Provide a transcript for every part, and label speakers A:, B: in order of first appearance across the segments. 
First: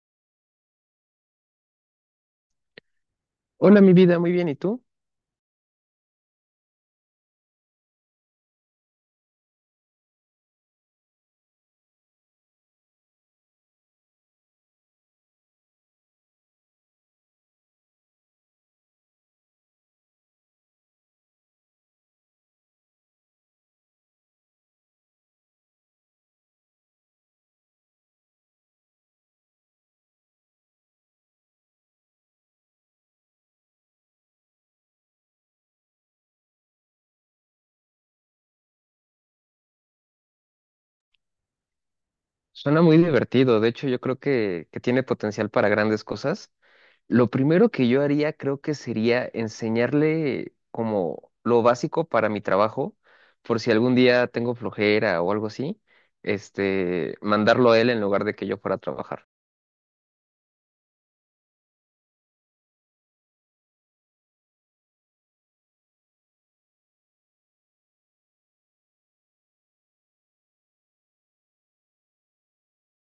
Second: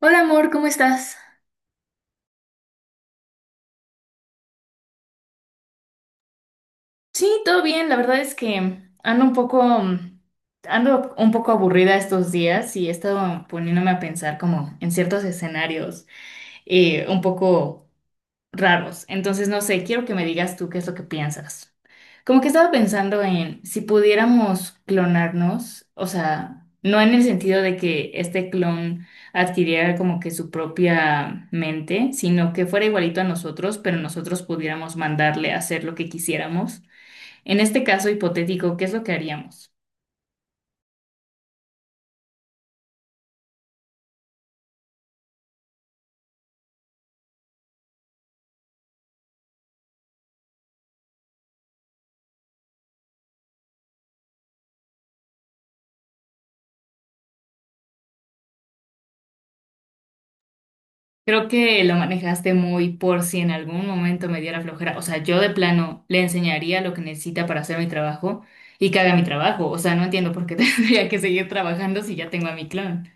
A: Hola amor, ¿cómo estás?
B: Hola, mi vida, muy bien. ¿Y tú?
A: Sí, todo bien. La verdad es que ando un poco, ando un poco aburrida estos días y he estado poniéndome a pensar como en ciertos escenarios un poco raros. Entonces, no sé, quiero que me digas tú qué es lo que piensas. Como que estaba pensando en si pudiéramos clonarnos, o sea, no en el sentido de que este clon adquiriera como que su propia mente, sino que fuera igualito a nosotros, pero nosotros pudiéramos mandarle a hacer lo que quisiéramos. En este caso hipotético, ¿qué es lo que haríamos?
B: Suena muy divertido. De hecho, yo creo que tiene potencial para grandes cosas. Lo primero que yo haría, creo que sería enseñarle como lo básico para mi trabajo, por si algún día tengo flojera o algo así, mandarlo a él en lugar de que yo fuera a trabajar.
A: Creo que lo manejaste muy por si en algún momento me diera flojera. O sea, yo de plano le enseñaría lo que necesita para hacer mi trabajo y que haga mi trabajo. O sea, no entiendo por qué tendría que seguir trabajando si ya tengo a mi clon.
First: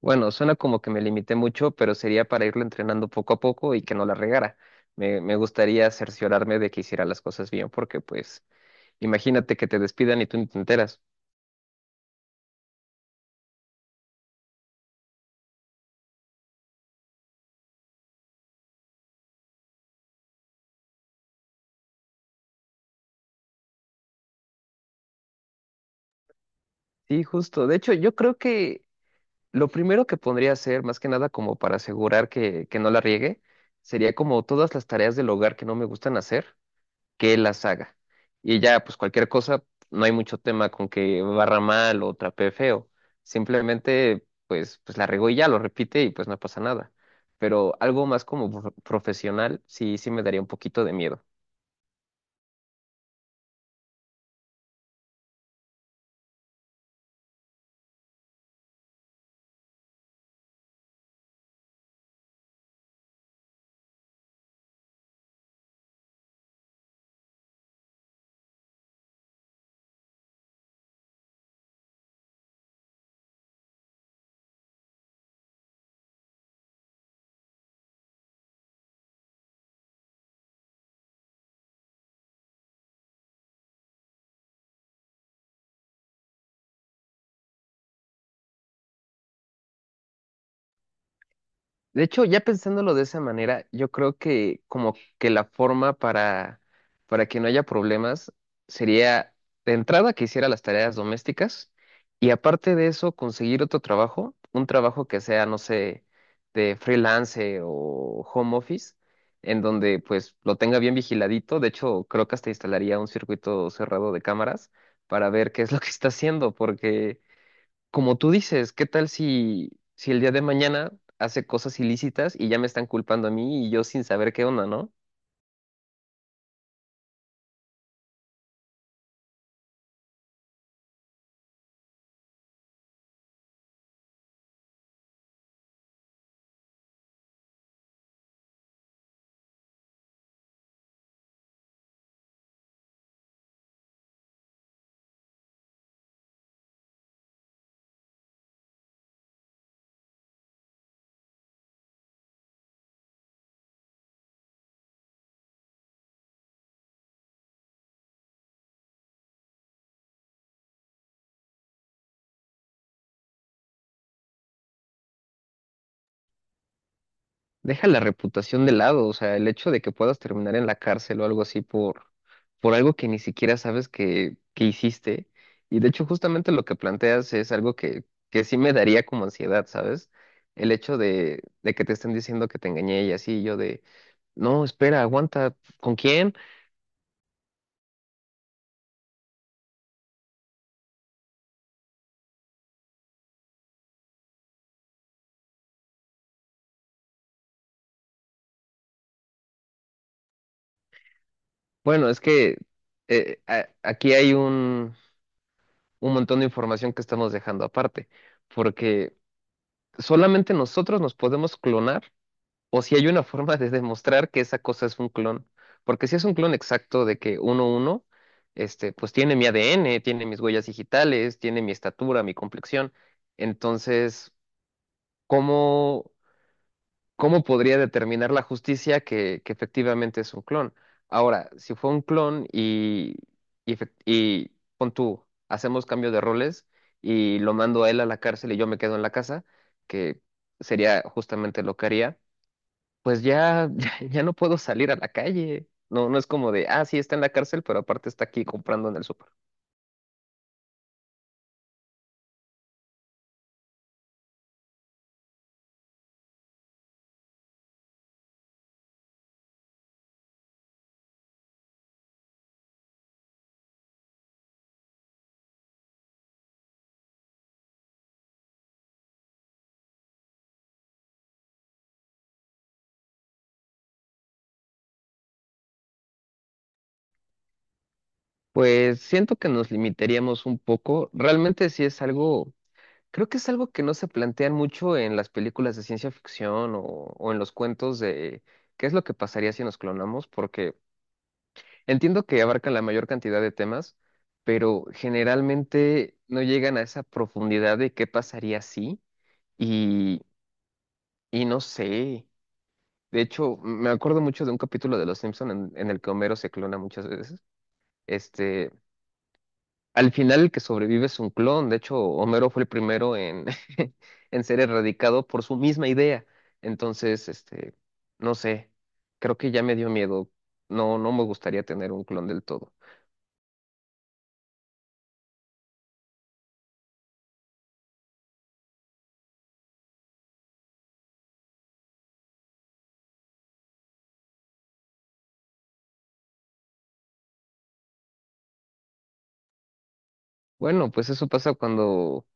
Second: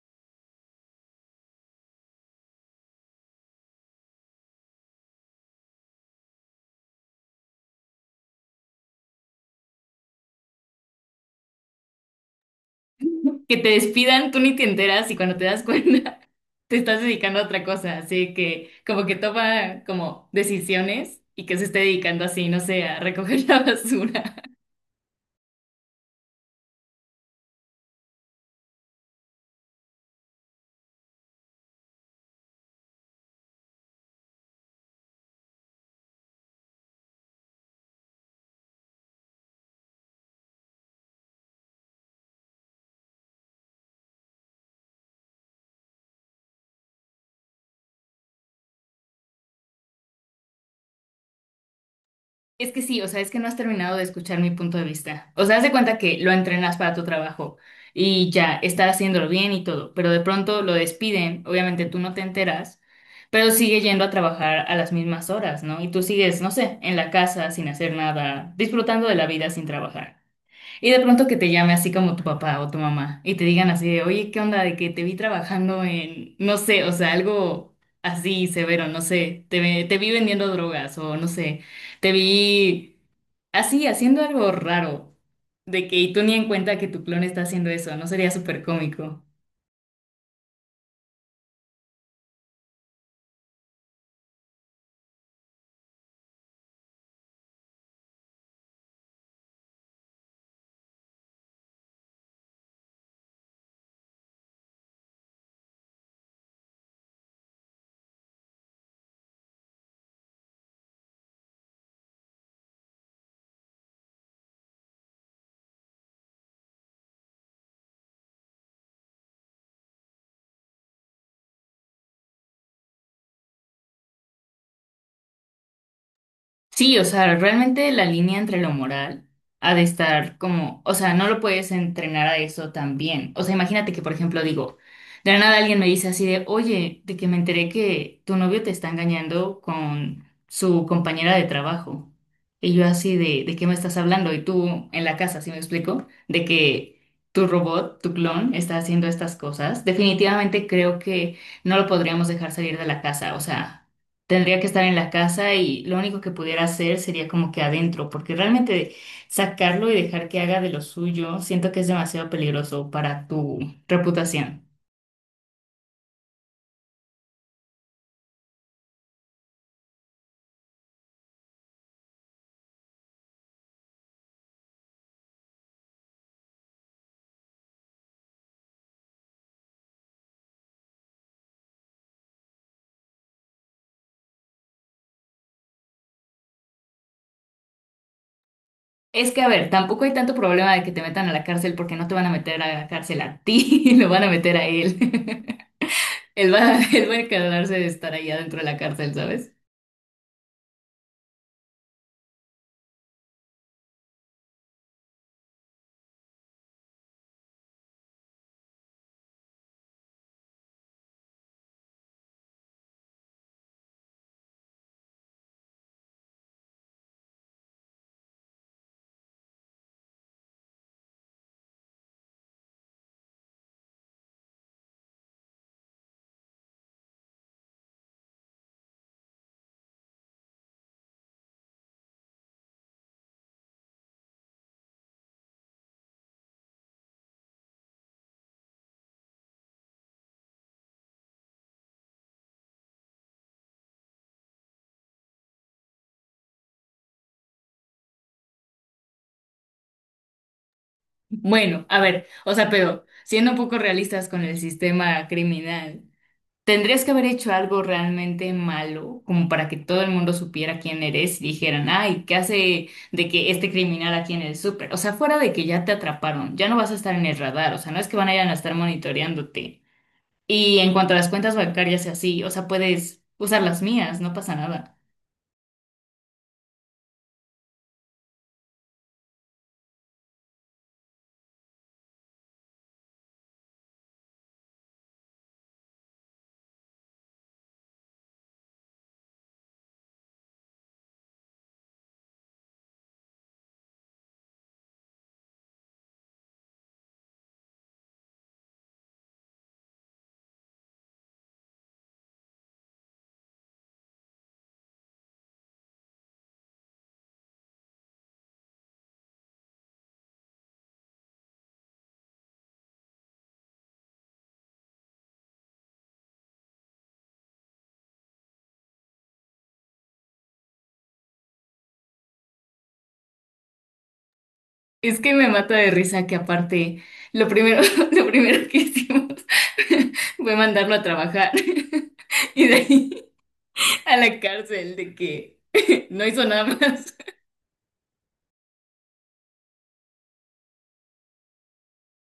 B: Bueno, suena como que me limité mucho, pero sería para irlo entrenando poco a poco y que no la regara. Me gustaría cerciorarme de que hiciera las cosas bien, porque pues imagínate que te despidan y tú ni te enteras.
A: Que te despidan, tú ni te enteras y cuando te das cuenta te estás dedicando a otra cosa. Así que como que toma como decisiones y que se esté dedicando así, no sé, a recoger la basura.
B: Sí, justo. De hecho, yo creo que lo primero que podría hacer, más que nada como para asegurar que no la riegue, sería como todas las tareas del hogar que no me gustan hacer, que él las haga. Y ya, pues cualquier cosa, no hay mucho tema con que barra mal o trapee feo. Simplemente, pues la regó y ya lo repite y pues no pasa nada. Pero algo más como profesional, sí, sí me daría un poquito de miedo.
A: Es que sí, o sea, es que no has terminado de escuchar mi punto de vista. O sea, haz de cuenta que lo entrenas para tu trabajo y ya está haciéndolo bien y todo, pero de pronto lo despiden, obviamente tú no te enteras, pero sigue yendo a trabajar a las mismas horas, ¿no? Y tú sigues, no sé, en la casa sin hacer nada, disfrutando de la vida sin trabajar. Y de pronto que te llame así como tu papá o tu mamá y te digan así de, oye, ¿qué onda? De que te vi trabajando en, no sé, o sea, algo así severo, no sé, te vi vendiendo drogas o no sé, te vi así haciendo algo raro, de que y tú ni en cuenta que tu clon está haciendo eso, ¿no sería súper cómico?
B: De hecho, ya pensándolo de esa manera, yo creo que como que la forma para que no haya problemas sería de entrada que hiciera las tareas domésticas y aparte de eso conseguir otro trabajo, un trabajo que sea, no sé, de freelance o home office, en donde pues lo tenga bien vigiladito. De hecho, creo que hasta instalaría un circuito cerrado de cámaras para ver qué es lo que está haciendo, porque como tú dices, ¿qué tal si el día de mañana hace cosas ilícitas y ya me están culpando a mí y yo sin saber qué onda? ¿No?
A: Sí, o sea, realmente la línea entre lo moral ha de estar como, o sea, no lo puedes entrenar a eso también. O sea, imagínate que, por ejemplo, digo, de la nada alguien me dice así de, oye, de que me enteré que tu novio te está engañando con su compañera de trabajo. Y yo así ¿de qué me estás hablando? Y tú en la casa, ¿sí me explico? De que tu robot, tu clon, está haciendo estas cosas. Definitivamente creo que no lo podríamos dejar salir de la casa, o sea. Tendría que estar en la casa y lo único que pudiera hacer sería como que adentro, porque realmente sacarlo y dejar que haga de lo suyo, siento que es demasiado peligroso para tu reputación.
B: Deja la reputación de lado, o sea, el hecho de que puedas terminar en la cárcel o algo así por algo que ni siquiera sabes que hiciste. Y de hecho, justamente lo que planteas es algo que sí me daría como ansiedad, ¿sabes? El hecho de que te estén diciendo que te engañé y así, yo de, no, espera, aguanta, ¿con quién?
A: Es que, a ver, tampoco hay tanto problema de que te metan a la cárcel porque no te van a meter a la cárcel a ti, lo van a meter a él. Él va a encargarse de estar allá dentro de la cárcel, ¿sabes?
B: Bueno, es que aquí hay un montón de información que estamos dejando aparte, porque solamente nosotros nos podemos clonar o si hay una forma de demostrar que esa cosa es un clon, porque si es un clon exacto de que uno uno, pues tiene mi ADN, tiene mis huellas digitales, tiene mi estatura, mi complexión, entonces, ¿cómo? ¿Cómo podría determinar la justicia que efectivamente es un clon? Ahora, si fue un clon y pon tú, hacemos cambio de roles y lo mando a él a la cárcel y yo me quedo en la casa, que sería justamente lo que haría, pues ya, ya, ya no puedo salir a la calle. No, no es como de, ah, sí, está en la cárcel, pero aparte está aquí comprando en el súper.
A: Bueno, a ver, o sea, pero siendo un poco realistas con el sistema criminal. Tendrías que haber hecho algo realmente malo, como para que todo el mundo supiera quién eres y dijeran, ay, ¿qué hace de que este criminal aquí en el súper? O sea, fuera de que ya te atraparon, ya no vas a estar en el radar, o sea, no es que van a ir a estar monitoreándote. Y en cuanto a las cuentas bancarias y así, o sea, puedes usar las mías, no pasa nada.
B: Pues siento que nos limitaríamos un poco. Realmente sí es algo. Creo que es algo que no se plantean mucho en las películas de ciencia ficción o en los cuentos de qué es lo que pasaría si nos clonamos, porque entiendo que abarcan la mayor cantidad de temas, pero generalmente no llegan a esa profundidad de qué pasaría si y, y no sé. De hecho, me acuerdo mucho de un capítulo de Los Simpson en el que Homero se clona muchas veces. Este, Al final el que sobrevive es un clon. De hecho, Homero fue el primero en, en ser erradicado por su misma idea. Entonces, no sé, creo que ya me dio miedo. No, no me gustaría tener un clon del todo.
A: Es que me mata de risa que aparte, lo primero, lo primero que hicimos fue mandarlo a trabajar y de ahí a la cárcel de que no hizo nada más.
B: Bueno, pues eso pasa cuando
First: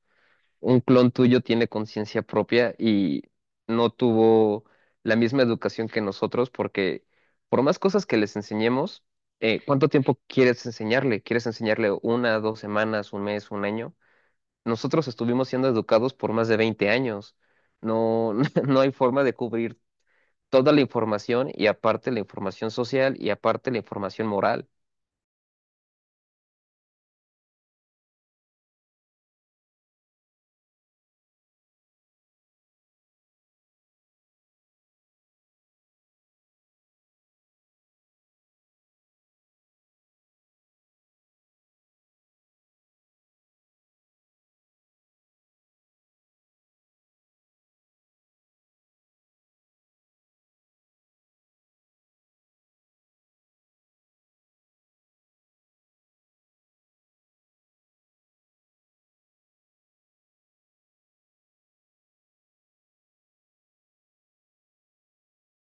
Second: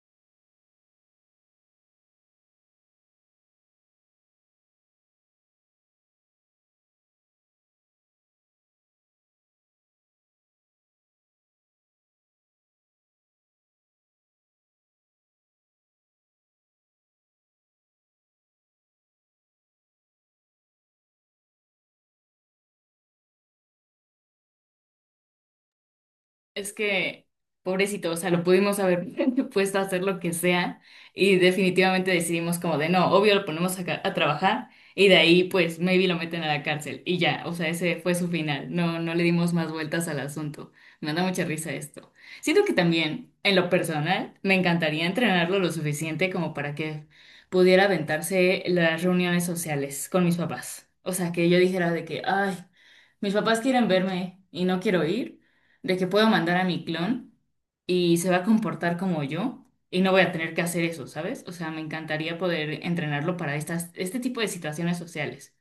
B: un clon tuyo tiene conciencia propia y no tuvo la misma educación que nosotros, porque por más cosas que les enseñemos, ¿cuánto tiempo quieres enseñarle? ¿Quieres enseñarle una, 2 semanas, un mes, un año? Nosotros estuvimos siendo educados por más de 20 años. No, no hay forma de cubrir toda la información y aparte la información social y aparte la información moral.
A: Es que, pobrecito, o sea, lo pudimos haber puesto a hacer lo que sea y definitivamente decidimos como de no, obvio lo ponemos a, a trabajar y de ahí pues maybe lo meten a la cárcel y ya, o sea, ese fue su final, no, no le dimos más vueltas al asunto. Me da mucha risa esto. Siento que también, en lo personal, me encantaría entrenarlo lo suficiente como para que pudiera aventarse las reuniones sociales con mis papás. O sea, que yo dijera de que, ay, mis papás quieren verme y no quiero ir de que puedo mandar a mi clon y se va a comportar como yo y no voy a tener que hacer eso, ¿sabes? O sea, me encantaría poder entrenarlo para este tipo de situaciones sociales.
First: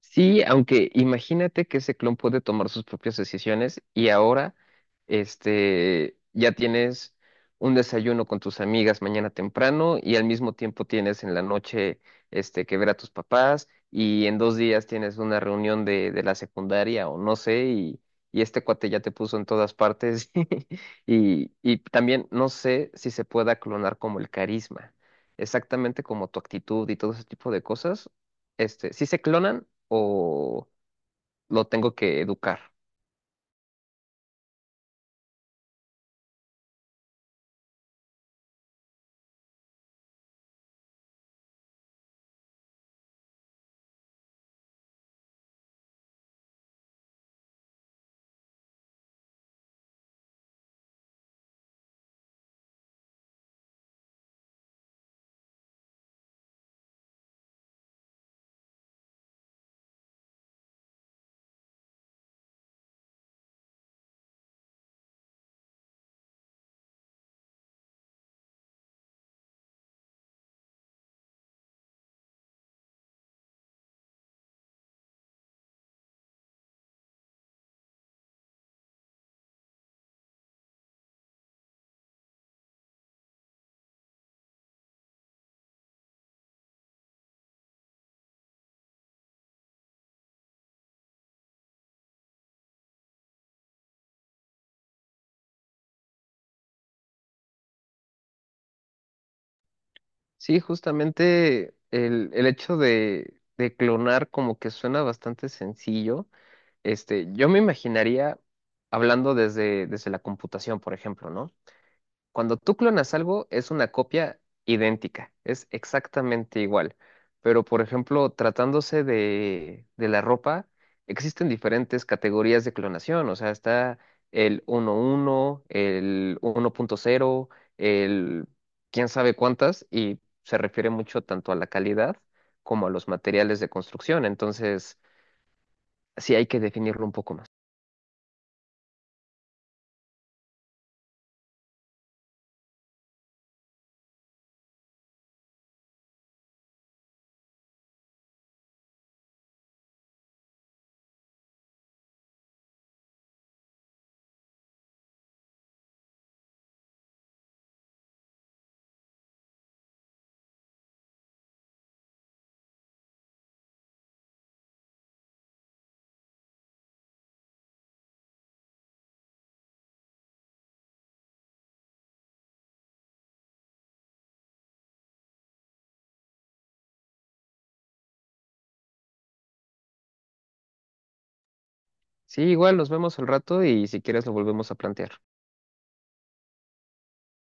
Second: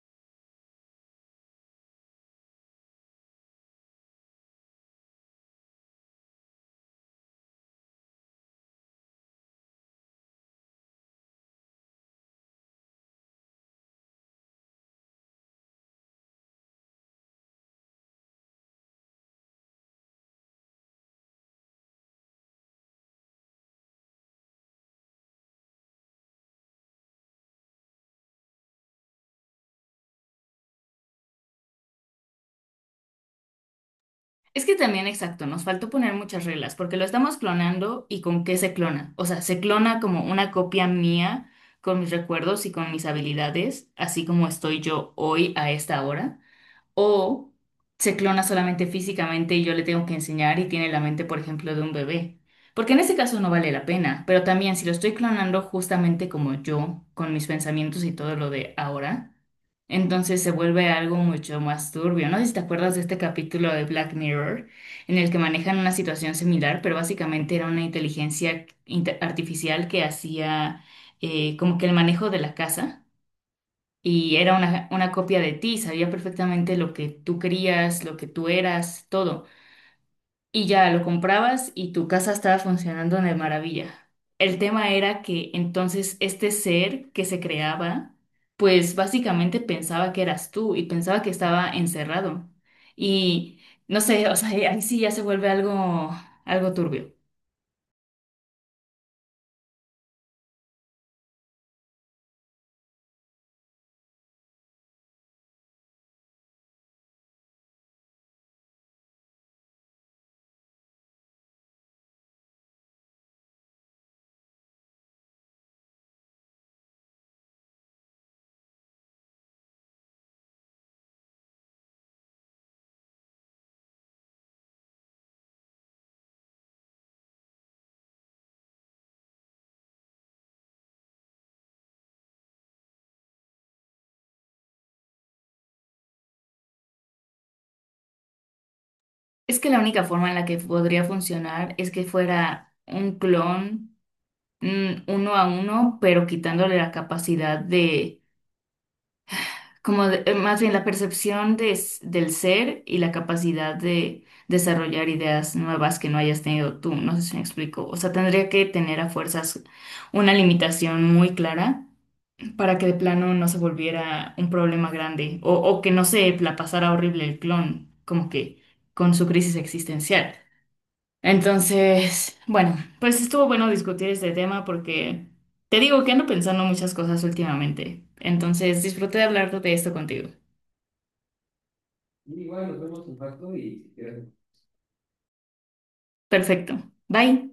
B: Sí, aunque imagínate que ese clon puede tomar sus propias decisiones y ahora, ya tienes un desayuno con tus amigas mañana temprano y al mismo tiempo tienes en la noche, que ver a tus papás y en 2 días tienes una reunión de la secundaria o no sé y este cuate ya te puso en todas partes y también no sé si se pueda clonar como el carisma, exactamente como tu actitud y todo ese tipo de cosas si se clonan o ¿lo tengo que educar?
A: Es que también, exacto, nos faltó poner muchas reglas, porque lo estamos clonando y con qué se clona. O sea, se clona como una copia mía con mis recuerdos y con mis habilidades, así como estoy yo hoy a esta hora. O se clona solamente físicamente y yo le tengo que enseñar y tiene la mente, por ejemplo, de un bebé. Porque en ese caso no vale la pena, pero también si lo estoy clonando justamente como yo, con mis pensamientos y todo lo de ahora, entonces se vuelve algo mucho más turbio. No sé si te acuerdas de este capítulo de Black Mirror, en el que manejan una situación similar, pero básicamente era una inteligencia artificial que hacía como que el manejo de la casa y era una copia de ti, sabía perfectamente lo que tú querías, lo que tú eras, todo. Y ya lo comprabas y tu casa estaba funcionando de maravilla. El tema era que entonces este ser que se creaba, pues básicamente pensaba que eras tú y pensaba que estaba encerrado. Y no sé, o sea, ahí sí ya se vuelve algo turbio.
B: Sí, justamente el hecho de clonar como que suena bastante sencillo. Yo me imaginaría hablando desde la computación, por ejemplo, ¿no? Cuando tú clonas algo, es una copia idéntica, es exactamente igual. Pero, por ejemplo, tratándose de la ropa, existen diferentes categorías de clonación. O sea, está el 1.1, el 1.0, el quién sabe cuántas, y se refiere mucho tanto a la calidad como a los materiales de construcción. Entonces, sí hay que definirlo un poco más.
A: Es que la única forma en la que podría funcionar es que fuera un clon uno a uno, pero quitándole la capacidad de, más bien la percepción de del ser y la capacidad de desarrollar ideas nuevas que no hayas tenido tú. No sé si me explico. O sea, tendría que tener a fuerzas una limitación muy clara para que de plano no se volviera un problema grande o que no se la pasara horrible el clon, como que con su crisis existencial. Entonces, bueno, pues estuvo bueno discutir este tema porque te digo que ando pensando muchas cosas últimamente. Entonces, disfruté de hablar de esto contigo.
B: Sí, igual nos vemos al rato y si quieres lo volvemos a plantear.
A: Perfecto. Bye.